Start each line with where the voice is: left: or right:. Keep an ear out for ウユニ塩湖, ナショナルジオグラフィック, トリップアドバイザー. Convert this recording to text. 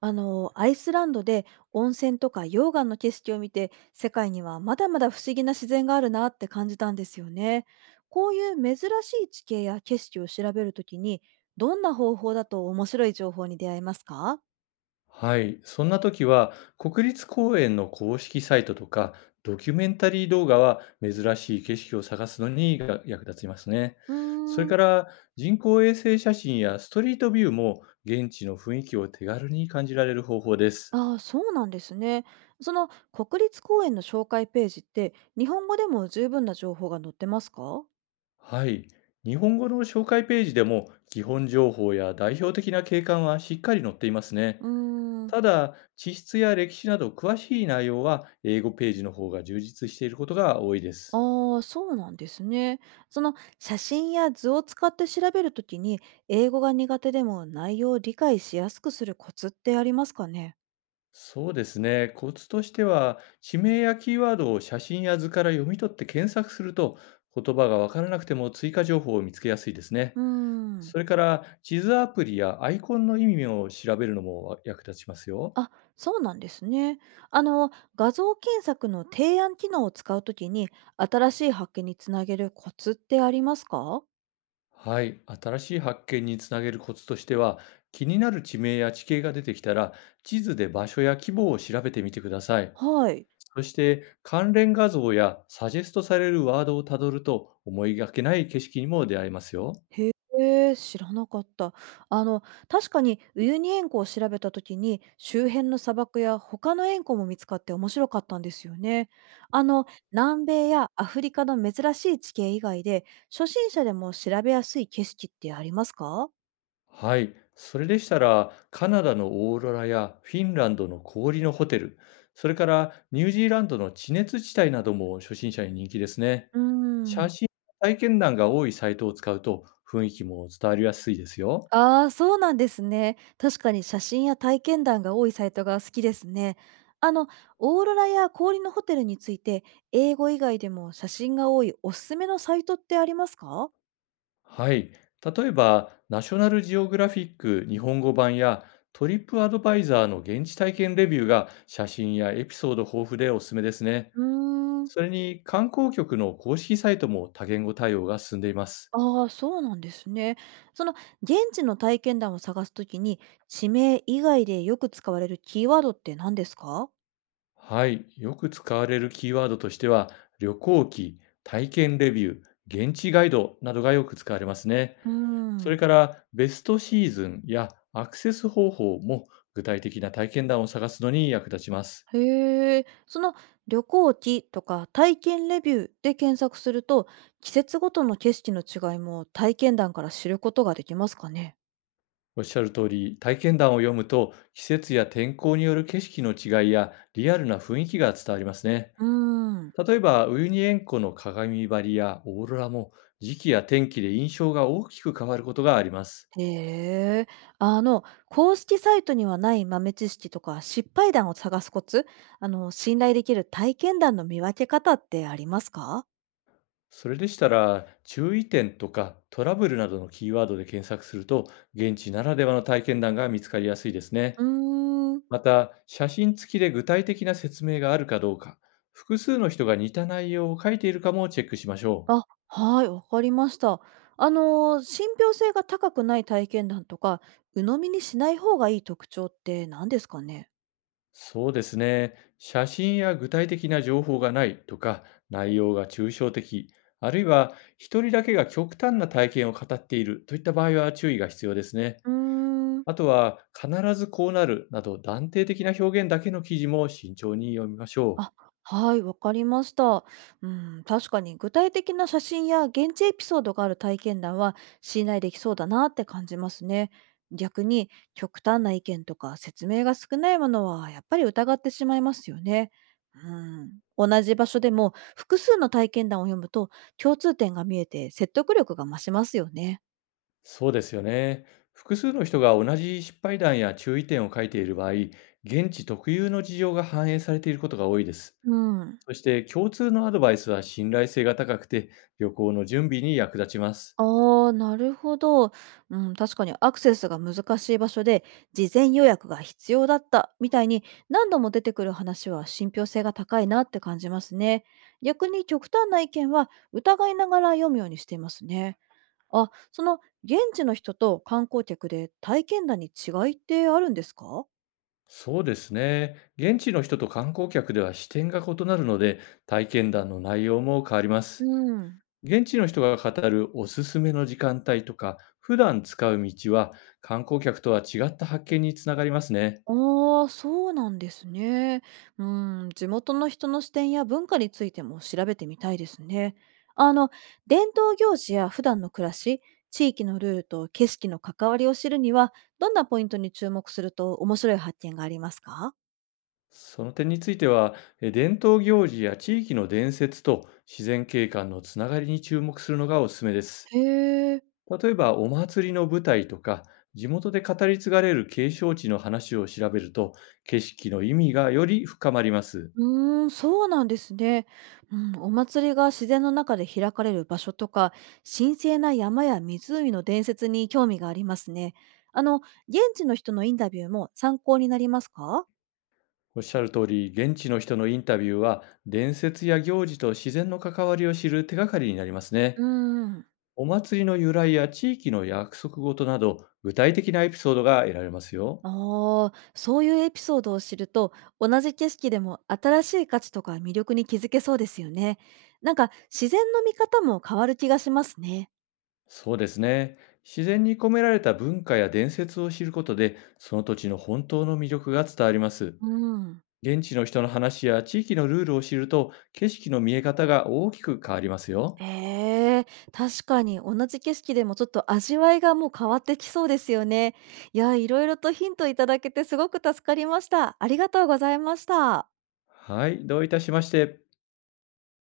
right: アイスランドで温泉とか溶岩の景色を見て、世界にはまだまだ不思議な自然があるなって感じたんですよね。こういう珍しい地形や景色を調べるときに、どんな方法だと面白い情報に出会えますか？
left: はい、そんな時は国立公園の公式サイトとかドキュメンタリー動画は珍しい景色を探すのにが役立ちますね。
right: うー
left: それ
right: ん、
left: から、人工衛星写真やストリートビューも現地の雰囲気を手軽に感じられる方法です。
right: ああ、ーそうなんですね。その国立公園の紹介ページって日本語でも十分な情報が載ってますか？
left: はい、日本語の紹介ページでも基本情報や代表的な景観はしっかり載っていますね。
right: うーん。
left: ただ、地質や歴史など詳しい内容は英語ページの方が充実していることが多いです。
right: ああ、そうなんですね。その写真や図を使って調べるときに、英語が苦手でも内容を理解しやすくするコツってありますかね？
left: そうですね。コツとしては、地名やキーワードを写真や図から読み取って検索すると、言葉がわからなくても追加情報を見つけやすいですね。
right: うーん。
left: それから、地図アプリやアイコンの意味を調べるのも役立ちますよ。
right: あ、そうなんですね。あの、画像検索の提案機能を使うときに、新しい発見につなげるコツってありますか？
left: はい。新しい発見につなげるコツとしては、気になる地名や地形が出てきたら、地図で場所や規模を調べてみてください。
right: はい。
left: そして、関連画像やサジェストされるワードをたどると、思いがけない景色にも出会えますよ。
right: へえ、知らなかった。あの、確かにウユニ塩湖を調べた時に、周辺の砂漠や他の塩湖も見つかって面白かったんですよね。あの、南米やアフリカの珍しい地形以外で、初心者でも調べやすい景色ってありますか？
left: はい、それでしたら、カナダのオーロラやフィンランドの氷のホテル、それからニュージーランドの地熱地帯なども初心者に人気ですね。
right: うー
left: 写
right: ん。
left: 真や体験談が多いサイトを使うと、雰囲気も伝わりやすいですよ。
right: ああ、そうなんですね。確かに写真や体験談が多いサイトが好きですね。あの、オーロラや氷のホテルについて、英語以外でも写真が多いおすすめのサイトってありますか？
left: はい、例えば、ナショナルジオグラフィック日本語版やトリップアドバイザーの現地体験レビューが写真やエピソード豊富でおすすめですね。
right: うーん。
left: それに、観光局の公式サイトも多言語対応が進んでいます。
right: ああ、そうなんですね。その現地の体験談を探すときに、地名以外でよく使われるキーワードって何ですか？
left: はい、よく使われるキーワードとしては、旅行記、体験レビュー、現地ガイドなどがよく使われますね。
right: うー
left: それ
right: ん。
left: から、ベストシーズンやアクセス方法も具体的な体験談を探すのに役立ちます。
right: へえ。その旅行記とか体験レビューで検索すると、季節ごとの景色の違いも体験談から知ることができますかね？
left: おっしゃる通り、体験談を読むと、季節や天候による景色の違いやリアルな雰囲気が伝わりますね。
right: うーん。
left: 例えば、ウユニ塩湖の鏡張りやオーロラも、時期や天気で印象が大きく変わることがあります。
right: へえ。あの、公式サイトにはない豆知識とか失敗談を探すコツ、あの、信頼できる体験談の見分け方ってありますか？
left: それでしたら、注意点とかトラブルなどのキーワードで検索すると、現地ならではの体験談が見つかりやすいですね。
right: うーん。
left: また、写真付きで具体的な説明があるかどうか、複数の人が似た内容を書いているかもチェックしましょう。
right: あ、はい、わかりました。信憑性が高くない体験談とか、鵜呑みにしない方がいい特徴って何ですかね？
left: そうですね。写真や具体的な情報がないとか、内容が抽象的、あるいは一人だけが極端な体験を語っているといった場合は、注意が必要ですね。
right: うーん。
left: あとは、必ずこうなるなど断定的な表現だけの記事も慎重に読みましょう。
right: あ、はい、わかりました。うん、確かに具体的な写真や現地エピソードがある体験談は信頼できそうだなって感じますね。逆に極端な意見とか説明が少ないものはやっぱり疑ってしまいますよね。うん、同じ場所でも複数の体験談を読むと、共通点が見えて説得力が増しますよね。
left: そうですよね。複数の人が同じ失敗談や注意点を書いている場合、現地特有の事情が反映されていることが多いです。
right: うん。
left: そして、共通のアドバイスは信頼性が高くて、旅行の準備に役立ちます。
right: ああ、なるほど。うん、確かにアクセスが難しい場所で事前予約が必要だったみたいに、何度も出てくる話は信憑性が高いなって感じますね。逆に極端な意見は疑いながら読むようにしていますね。あ、その現地の人と観光客で体験談に違いってあるんですか？
left: そうですね。現地の人と観光客では視点が異なるので、体験談の内容も変わりま
right: う
left: す。
right: ん。
left: 現地の人が語るおすすめの時間帯とか、普段使う道は、観光客とは違った発見につながりますね。
right: ああ、そうなんですね。うん、地元の人の視点や文化についても調べてみたいですね。あの、伝統行事や普段の暮らし、地域のルールと景色の関わりを知るには、どんなポイントに注目すると面白い発見がありますか？
left: その点については、伝統行事や地域の伝説と自然景観のつながりに注目するのがおすすめです。
right: へえ。
left: 例えば、お祭りの舞台とか、地元で語り継がれる景勝地の話を調べると、景色の意味がより深まります。
right: うーん、そうなんですね。うん、お祭りが自然の中で開かれる場所とか、神聖な山や湖の伝説に興味がありますね。あの、現地の人のインタビューも参考になりますか？
left: おっしゃる通り、現地の人のインタビューは、伝説や行事と自然の関わりを知る手がかりになります
right: う
left: ね。
right: ーん。
left: お祭りの由来や地域の約束事など、具体的なエピソードが得られますよ。
right: ああ、そういうエピソードを知ると、同じ景色でも新しい価値とか魅力に気づけそうですよね。なんか、自然の見方も変わる気がしますね。
left: そうですね。自然に込められた文化や伝説を知ることで、その土地の本当の魅力が伝わります。
right: うん。
left: 現地の人の話や地域のルールを知ると、景色の見え方が大きく変わりますよ。
right: へえ、確かに同じ景色でもちょっと味わいがもう変わってきそうですよね。いや、いろいろとヒントいただけてすごく助かりました。ありがとうございました。
left: はい、どういたしまして。